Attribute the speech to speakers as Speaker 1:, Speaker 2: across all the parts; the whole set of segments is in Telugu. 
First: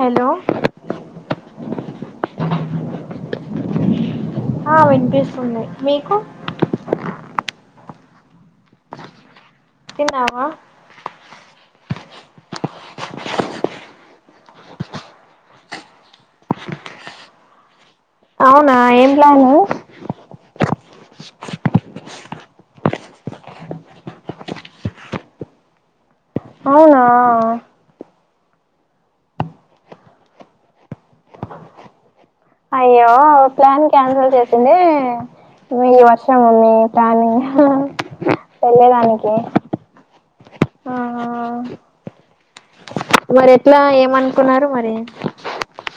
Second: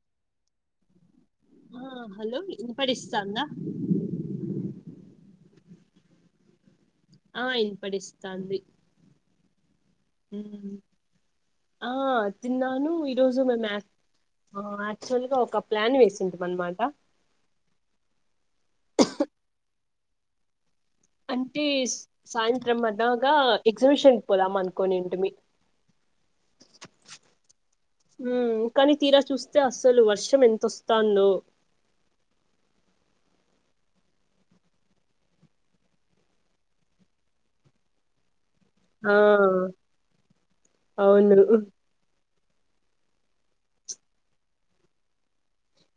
Speaker 1: హలో
Speaker 2: ఆ హలో ఇన్ని పడస్తా అందా
Speaker 1: ఉన్నాయి మీకు
Speaker 2: ఆ ఇన్ పటిస్తతంది
Speaker 1: తిన్నావా
Speaker 2: ఆ తిన్నాను ఈ రోజు మే మ్యా ఆ యాక్చువల్ గా ఒక ప్లాన్ వేసింటాం అనమాట
Speaker 1: అవునా ఏం ప్లాను
Speaker 2: అంటే సాయంత్రం అలాగా ఎగ్జిబిషన్ కి పోదాం అనుకోనింటిమి
Speaker 1: అవునా
Speaker 2: ఉమ్, కానీ తీరా చూస్తే అసలు వర్షం ఎంతొస్తుందో
Speaker 1: అయ్యో ప్లాన్ క్యాన్సిల్ చేసింది ఈ వర్షము మీ ప్లానింగ్ ఆహా
Speaker 2: ఆ
Speaker 1: వెళ్లేదానికి ఆ
Speaker 2: అవును
Speaker 1: మరి ఎట్లా ఏమనుకున్నారు మరి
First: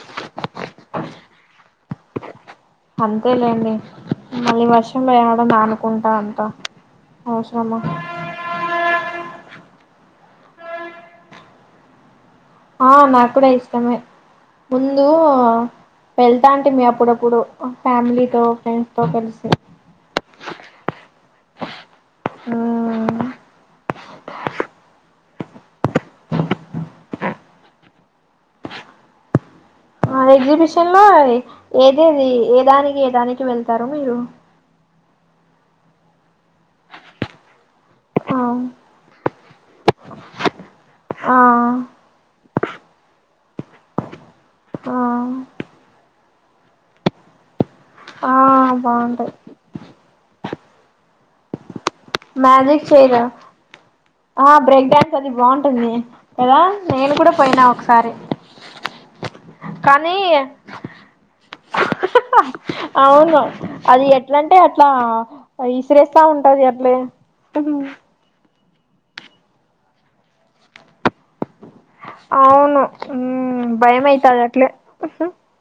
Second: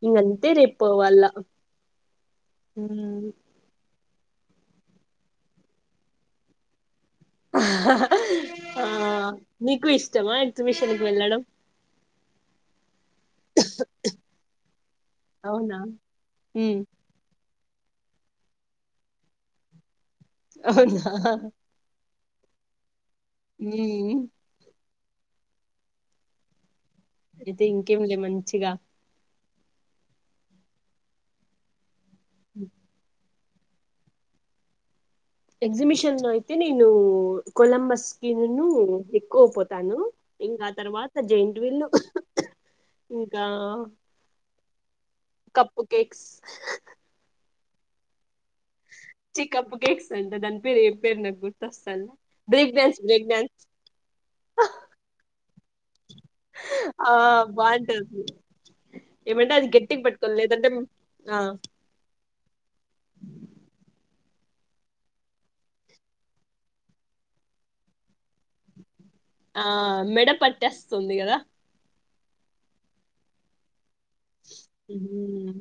Speaker 2: ఇంకా అంతే రేపు పోవాలా
Speaker 1: అంతేలేండి మళ్ళీ వర్షంవడం నానుకుంటా అంత అవశ్రమ
Speaker 2: ఆ నీకు ఇష్టమా ఎగ్జిబిషన్కి వెళ్ళడం
Speaker 1: ఆ నాకూడా ఇష్టమే ముందు
Speaker 2: అవునా ఉమ్,
Speaker 1: వెళ్తాంటిమీ అప్పుడప్పుడు ఫ్యామిలీతో ఫ్రెండ్స్ తో కలిసి
Speaker 2: అవునా
Speaker 1: ఆ
Speaker 2: హూ అయితే ఇంకేంలే మంచిగా
Speaker 1: మన ఎగ్జిబిషన్ లో ఏదేది ఏదానికి ఏదానికి వెళ్తారు మీరు
Speaker 2: ఎక్సిిబిషన్స్ లో అయితే నేను కొలంబస్
Speaker 1: ఆ
Speaker 2: కిను కోపోతాను ఇంకా తర్వాత
Speaker 1: ఆ
Speaker 2: జైంట్ వీలు ఇంకా
Speaker 1: ఆ
Speaker 2: కప్పు కేక్స్
Speaker 1: ఆ బాగుంటాయి
Speaker 2: ఛీ కప్ కేక్స్ అంట దాని పేరు పేరు నగ్ గుడుతస్త
Speaker 1: మ్యాజిక్ ఫైర్ ఆ బ్రేక్ డ్యాన్స్ అది బాగుంటుంది కదా నేను
Speaker 2: ఆ
Speaker 1: కూడా పోయినా ఒకసారి
Speaker 2: బాగుంటది ఏమంటే అది గట్టికి
Speaker 1: కానీ
Speaker 2: పట్టుకోవాలి లేదంటే ఆ
Speaker 1: అవును అద్ అది ఎట్ల అంటే అట్లా విసిరేస్తా ఉంటది అట్లే
Speaker 2: ఆ మెడ పట్టేస్తుంది కదా
Speaker 1: అవును భయంమైతాది అట్లే
Speaker 2: ఉమ్,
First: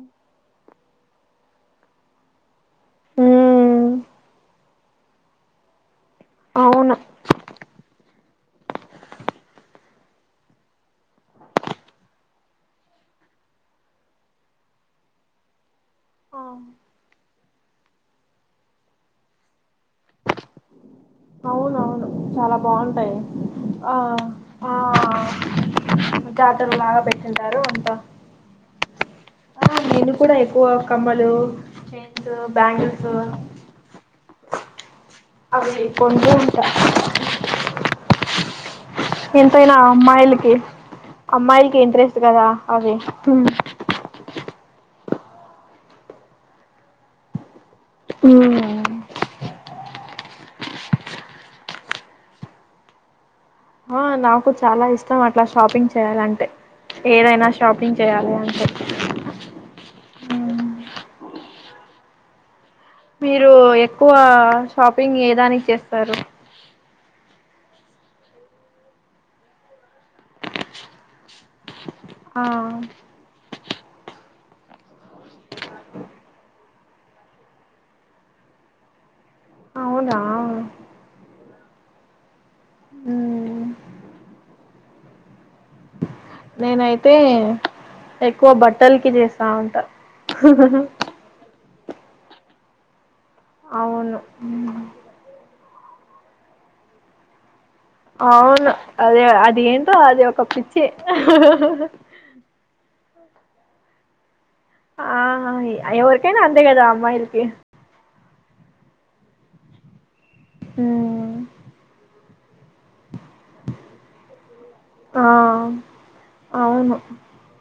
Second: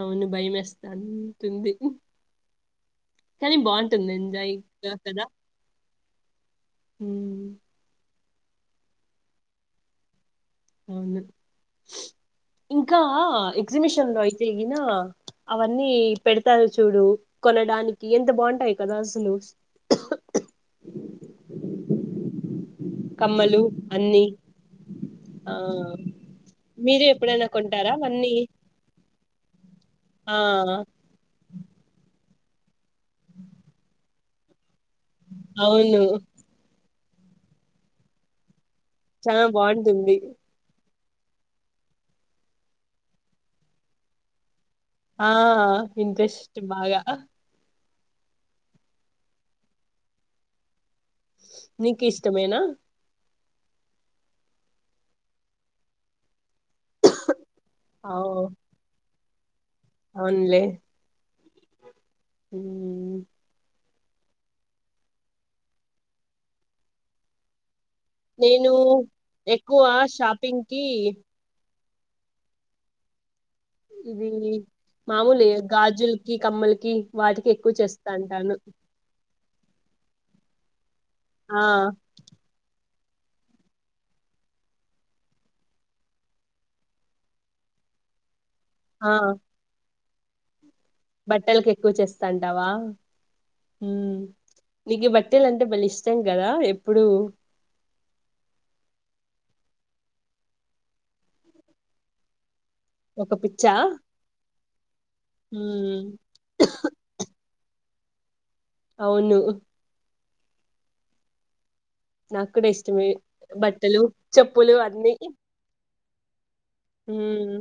Speaker 2: అవును భయమ వేస్తాంటుంది. కానీ
Speaker 1: ఉమ్
Speaker 2: బాగుంటుంది ఎంజయ్ కదా
Speaker 1: అవును
Speaker 2: ఉమ్, అవును ఇంకా ఎగ్జిబిషన్ లో అయితే ఈన అ అన్నీ పెడతారు చూడు కొనడానికి ఎంత బాగుంటాయి కదా అసలు
Speaker 1: అవునవును చాలా బాగుంటాయి
Speaker 2: కమ్మలు
Speaker 1: ఆ
Speaker 2: అన్ని
Speaker 1: ఆ
Speaker 2: ఆ
Speaker 1: జాతరలు లాగా
Speaker 2: మీరు ఎప్పుడైనా
Speaker 1: పెట్టింటారు అంత
Speaker 2: కొంటారా అవన్నీ
Speaker 1: ఆ నేను కూడా
Speaker 2: ఆ
Speaker 1: ఎక్కువ కమ్మలు చైన్స్ బ్యాంగిల్స్ అవి
Speaker 2: అవును
Speaker 1: కొంటూ ఉంటా
Speaker 2: చాలా
Speaker 1: ఎంతైనా
Speaker 2: బాగుంటుంది
Speaker 1: అమ్మాయిలుకి అమ్మాయిల్ కి ఇంట్రెస్ట్ కదా అవి
Speaker 2: ఆ ఇంట్రెస్ట్ బాగా
Speaker 1: ఉ
Speaker 2: నీకు ఇష్టమేనా
Speaker 1: ఆ నాకు చాలా ఇష్టం అట్ల షాపింగ్ చేయాలంటే ఏదైనా షాపింగ్ చేయాలి
Speaker 2: అవు
Speaker 1: అని చెప్పి
Speaker 2: అవునులే ఉమ్
Speaker 1: మీరు ఎక్కువ షాపింగ్ ఏ దానికి చేస్తారు
Speaker 2: నేను ఎక్కువ షాపింగ్ కి
Speaker 1: ఆ
Speaker 2: ఇది మామూలే గాజులకి కమ్మలకి వాటికి ఎక్కువ చేస్తాంటాను
Speaker 1: అవునా
Speaker 2: ఆ
Speaker 1: ఉమ్ నేనైతే ఎక్కువ బట్టలకి
Speaker 2: ఆ
Speaker 1: చేస్తా ఉంటా హహహ
Speaker 2: బట్టలకి ఎక్కువ చేస్తాంటావా
Speaker 1: అవును
Speaker 2: నీకు బట్టలు అం టే భలే ఇష్టం కదా ఎప్పుడు
Speaker 1: అవును అదే అది ఏంటో అది ఒక పిచ్చి
Speaker 2: ఒక పిచ్చా
Speaker 1: ఆ
Speaker 2: ఉమ్
Speaker 1: ఎవరికైనా అంతే కదా అమ్మాయిలకి
Speaker 2: అవును
Speaker 1: హుమ్
Speaker 2: నాకు కూడా ఇష్టమే బట్టలు చెప్పులు అన్నీ
Speaker 1: ఆ అవును
Speaker 2: ఉమ్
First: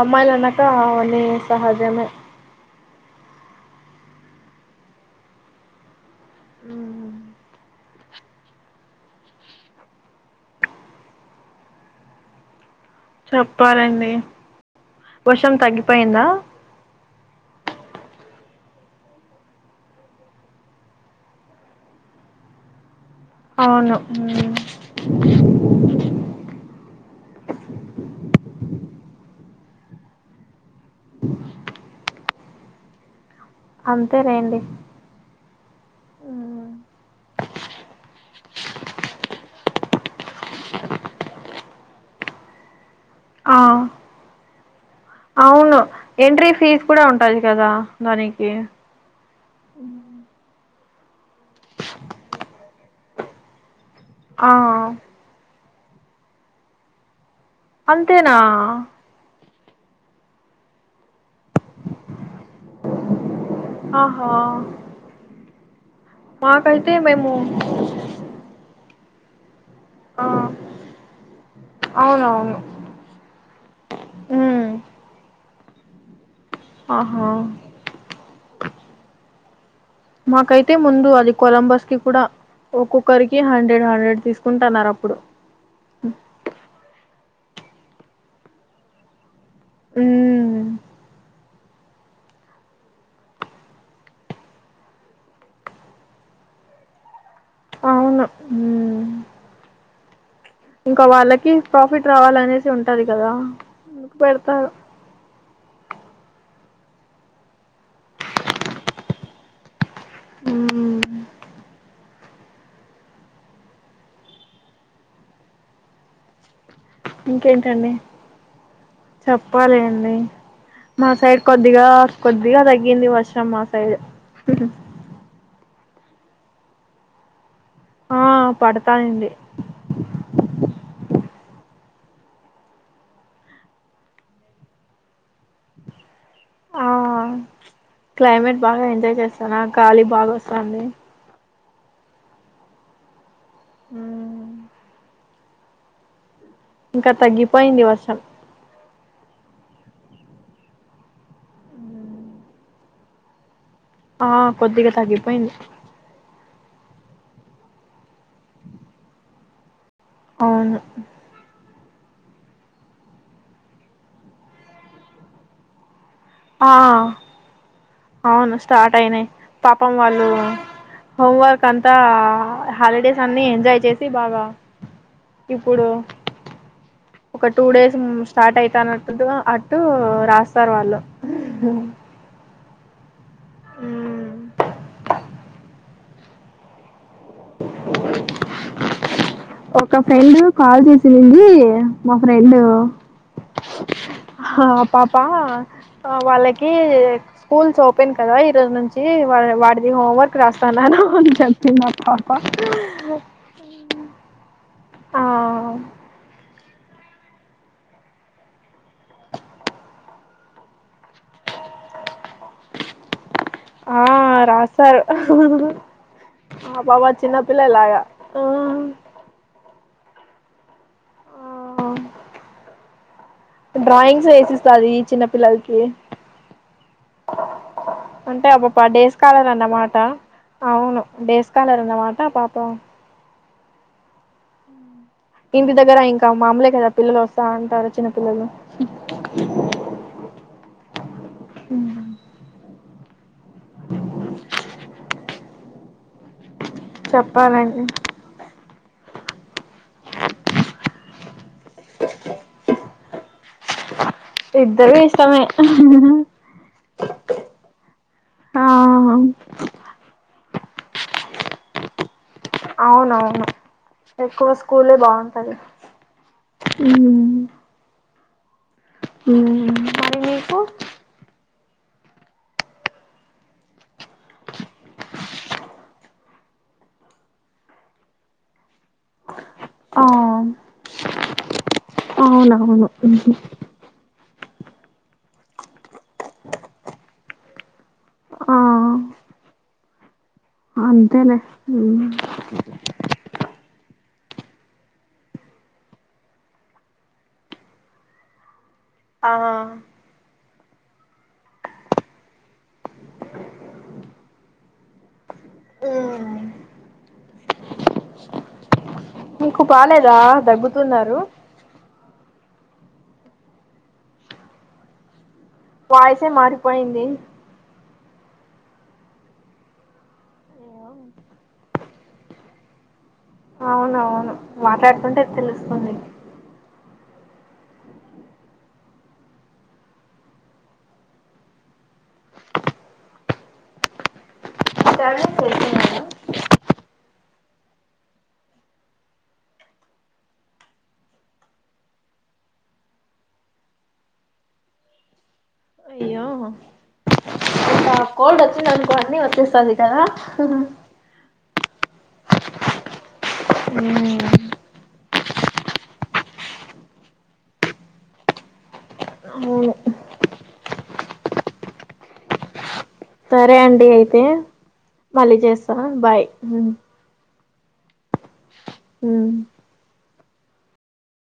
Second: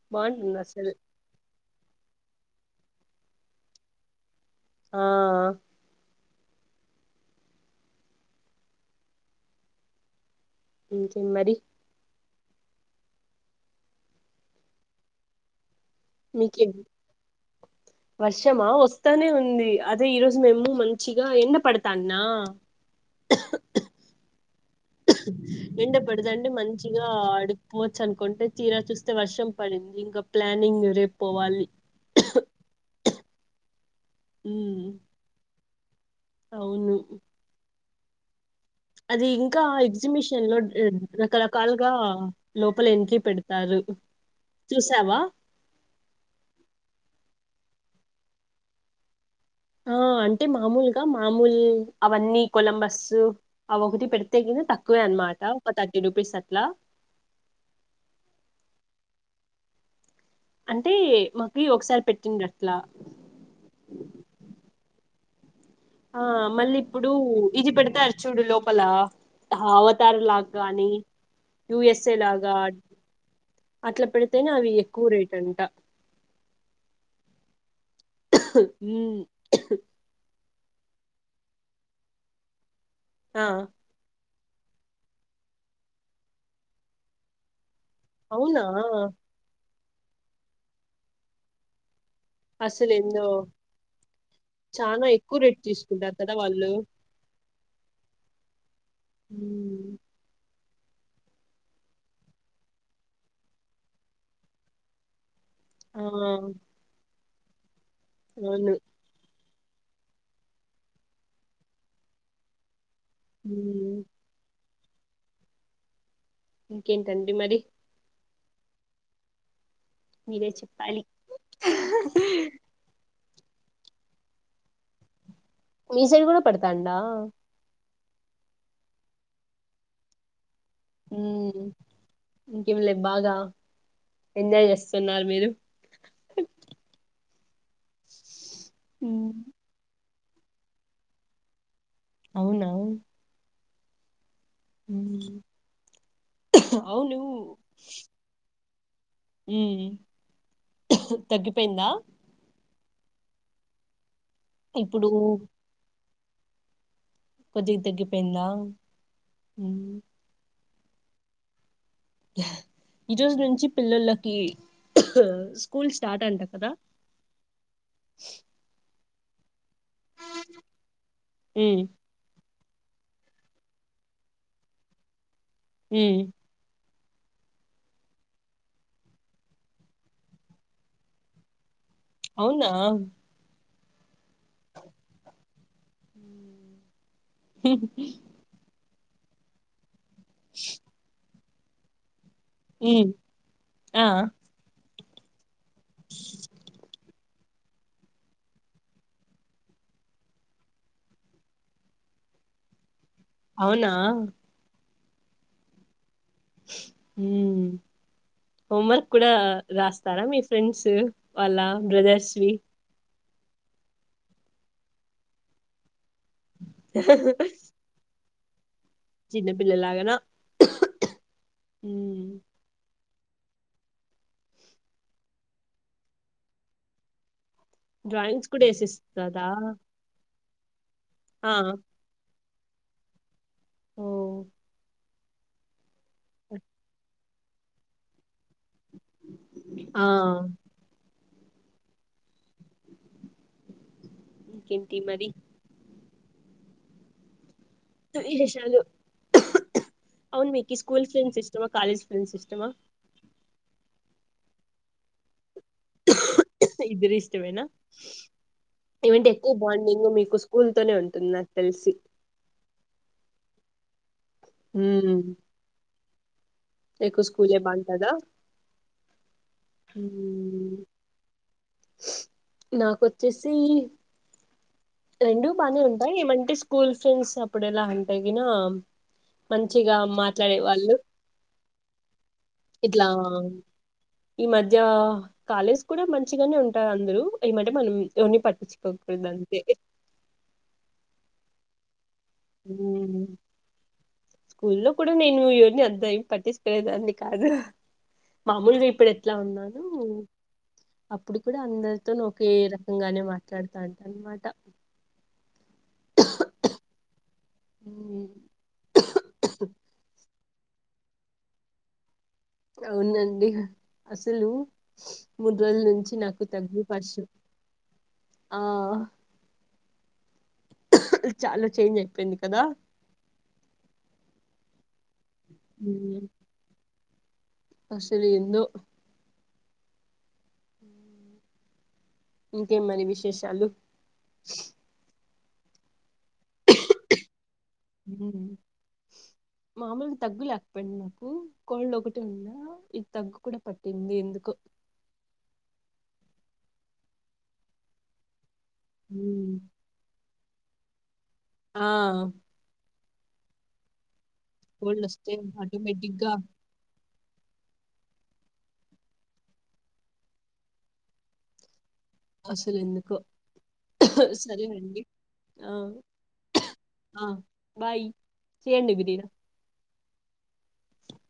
Speaker 1: అమ్మాయిలు
Speaker 2: బాగుంటుంది
Speaker 1: అన్నాక
Speaker 2: అసలు
Speaker 1: అవన్నీ సహజమే
Speaker 2: ఆ
Speaker 1: ఉమ్
Speaker 2: ఇంకేం మరి
Speaker 1: చెప్పాలండి వర్షం తగ్గి
Speaker 2: మీక్యూ వర్షమా వస్తానే ఉంది అదే ఈరోజు మేము మంచిగా ఎండ పడతాన్నా
Speaker 1: అవును
Speaker 2: ఎండా పడతంటే మం చిగా అడుపోవచ్చు అనుకుంటే తీరా చూస్తే వర్షం పడింది ఇంకా ప్లానింగ్ రేపు పోవాలి
Speaker 1: అంతేలేండి
Speaker 2: ఉమ్
Speaker 1: ఉమ్,
Speaker 2: అవును అది ఇంకా ఎగ్జిబిషన్ లో రకరకాలుగా లో ప్పులంకీ
Speaker 1: ఆ
Speaker 2: పెడతారు చూసావా
Speaker 1: అవును ఎంట్రీ ఫీజు కూడా ఉంటది కదా దానికి
Speaker 2: ఆ అంటే మామూలుగా మామూలు అవన్నీ కొలంబస్ ఆ ఒకటి పెడితే
Speaker 1: ఆ
Speaker 2: కింద తక్కువే అనమాట ఒక థర్టీ రూపీస్ అట్లా
Speaker 1: అంతేనా
Speaker 2: అంటే మాకి ఒకసారి పెట్టిండి అట్లా
Speaker 1: ఆహా
Speaker 2: ఆ మళ్ళీ
Speaker 1: మాకైతే
Speaker 2: ఇప్పుడు
Speaker 1: మేము
Speaker 2: ఇది పెడతారు చూడు లోపల అవతార్
Speaker 1: ఆ
Speaker 2: లాగా కాని యుయసేలాగా
Speaker 1: అవునవును
Speaker 2: అట్లా పెడితేనే
Speaker 1: ఉమ్
Speaker 2: అవి ఎక్కువ రేట్ అంట
Speaker 1: ఆహ
Speaker 2: ఉమ్,
Speaker 1: మాకైతే ముందు అది కొలంబస్ కి కూడా ఒక్కొక్కరికి
Speaker 2: ఆ
Speaker 1: హండ్రెడ్ హండ్రెడ్ తీసుకు కుంటున్నారు అప్పుడు
Speaker 2: అవునా
Speaker 1: ఉమ్
Speaker 2: అసలు ఎందో చాన ఎక్కువ రేట్ తీసుకుంటారు కదా వాళ్ళు
Speaker 1: అవును ఉ
Speaker 2: ఉ
Speaker 1: ఇంక వాళ్ళకి ప్రాఫిట్ రావాలనేసి ఉంటది కదా పెడతను
Speaker 2: ఆ అవును
Speaker 1: ఉహు
Speaker 2: ఉ ఇంకేంటండి మరి
Speaker 1: ఇంకేంటండి చెప్పాలి అండి
Speaker 2: మీరే చెప్పాలి
Speaker 1: మా సైడ్ కొద్దిగా కొద్దిగా తగ్గింది వర్షం మా సైడ్ ఇ
Speaker 2: మీసైడ్ కూడా పడతాందా
Speaker 1: ఆ పడతాంది
Speaker 2: ఉ ఇంకేమిలే బాగా ఎంజాయ్ చేస్తున్నారు మీరు
Speaker 1: ఆ క్లైమేట్ బాగా ఎంజాయ్
Speaker 2: ఉమ్,
Speaker 1: చేస్తానా గాలి బాగా వస్తాంది
Speaker 2: అవునా
Speaker 1: ఉ ఇంకా
Speaker 2: అవును
Speaker 1: తగ్గిపోయింది వర్షం
Speaker 2: ఉ తగ్గిపోయిందా
Speaker 1: ఆ కొద్దిగా
Speaker 2: ఇప్పుడు
Speaker 1: తగ్గిపోయింది
Speaker 2: కొద్దిగ తగ్గిపోయింద
Speaker 1: అవును
Speaker 2: ఈ రోజు నుంచి పిల్లొల్లకి స్కూల్స్ స్టార్ట్ అంట కదా
Speaker 1: ఆ అవును స్టార్ట్ అయినాయి పాపం వాళ్ళు హోంవర్క్
Speaker 2: ఉమ్,
Speaker 1: అంతా హాలిడేస్ అన్ని ఎంజాయ్ చేసి బాగా ఇప్పుడు
Speaker 2: ఉమ్,
Speaker 1: ఒక టూ డేస్ స్టార్ట్ అయితానట్ అటు రాస్తారు వాళ్ళు
Speaker 2: అవునా
Speaker 1: ఉ ఒక ఫ్రెండ్ కాల్ చేసింది రెండు
Speaker 2: ఉమ్, ఆ
Speaker 1: హా పాపా ఆ వాళ్ళకి స్కూల్స్ ఓపెన్ కదా ఈరోజు నుంచి వాడిది హోంవర్క్ రాస్తాన్నాను అని చెప్పింది ప
Speaker 2: అవునా
Speaker 1: ఆ
Speaker 2: ఉ హోంవర్క్ కూడా రాస్తారా మీ ఫ్రెండ్స్ వాళ్ళ బ్రదర్స్వి
Speaker 1: ఆ రాస్తారు ఆ బాబా చిన్నపిల్లలాగా ఆ
Speaker 2: చిన్న పిల్లలాగానా
Speaker 1: డ్రాయింగ్స్ వేసిస్తాది చిన్న పిల్లల్కి అంటే
Speaker 2: డ్రాయింగ్స్
Speaker 1: ఆ
Speaker 2: కూడా
Speaker 1: పాప డేస్
Speaker 2: వేసిస్తదా
Speaker 1: కాలర్ అన్నమాట. అవును డేస్
Speaker 2: ఆ
Speaker 1: కాలర్ అన్నమాట పా ప
Speaker 2: ఓ
Speaker 1: ఇంటి దగ్గర ఇంకా మామూలే కదా పిల్లల్ వస్తా ఉంటారు చిన్న పిల్లలు
Speaker 2: ఆ
Speaker 1: అవునా
Speaker 2: ఇంకేంటి మరి
Speaker 1: చెప్పాలం
Speaker 2: విశేషాలు అవున్ మీకి స్కూల్ ఫ్రెండ్స్ ఇష్టమా కాలేజ్ ఫ్రెండ్స్ ఇష్టమా?
Speaker 1: ఇద్దరు ఇష్టమే
Speaker 2: ఇద్దరు ఇష్టమేనా
Speaker 1: ఆ
Speaker 2: ఏవంటే ఎక్కు బాండింగ్ మీకు స్కూల్ తోనే ఉంటుంద్ నాక్ తెల్సి
Speaker 1: అవునవును ఎక్కువ స్కూలే బాగుంటది.
Speaker 2: ఎక్కువ స్కూలే బాగుంటదా?
Speaker 1: మరి మీకు
Speaker 2: నాకొచ్చేసీ రెండు బానే ఉంటాయి ఏమంటే స్కూల్ ఫ్రెండ్స్ అప్పుడెలా అంటే గినా మంచిగా
Speaker 1: ఆ
Speaker 2: మాట్లాడే వాళ్ళు
Speaker 1: అవునవును.
Speaker 2: ఇట్లా ఈ మధ్యా కాలేజ్ కూడా మంచిగనే ఉంటార్ అందరూ ఏమంటే మనం ఎవర్ని పట్టిచ్చుకోకూడదంతే
Speaker 1: అంతెలే మ్
Speaker 2: మ్ స్కూల్లో కుడా నేను ఎవర్ని అంత ఏం పట్టిచుకునేదాన్ని కాదు మామూల్గ ఇ ఇప్పుడ్ ఎట్ల
Speaker 1: ఆ
Speaker 2: ఉన్నాను అప్పుడు కుడా అందర్తోన్ ఒకే రకంగానే మాట్లాడ్తాన్ అన్మాట. ఈ
Speaker 1: మీకు బాలేదా దగ్గుతున్నారు.
Speaker 2: అవునండి అసలు మూడు రోజుల్ నుంచి
Speaker 1: వాయిసే
Speaker 2: నాకు దగ్గు
Speaker 1: మారిపోయింది
Speaker 2: పరశు ఆ చాలా చేంజ్ అయిపోయింది కదా
Speaker 1: అవునవును మాట్లాడ్తుంటే తెలుస్తుంది.
Speaker 2: అసల్ ఏందో ఇంకేం మరి విశేషాలు
Speaker 1: [unintelligible]
Speaker 2: మ్ మామూల్ దగ్గు లేకపోయింది నాకు కోల్డ్ ఒకటి ఉందా ఇది తగ్గు కూడా పట్టింది ఎందుకో
Speaker 1: అయ్యో! ఆ కోల్డ్ వచ్చిందనుకో అన్నీ
Speaker 2: హ్మ్
Speaker 1: వచ్చేస్తాది కదా
Speaker 2: ఆ
Speaker 1: మ్....
Speaker 2: కోల్డ్ వస్తే ఆటోమేటిక్గా
Speaker 1: అవును
Speaker 2: అస
Speaker 1: సరే అండి అయితే
Speaker 2: అండి
Speaker 1: మళ్ళీ
Speaker 2: ఆ
Speaker 1: చేస్తా బాయ్ ఉమ్
Speaker 2: ఆ బాయ్ చేయండి విదర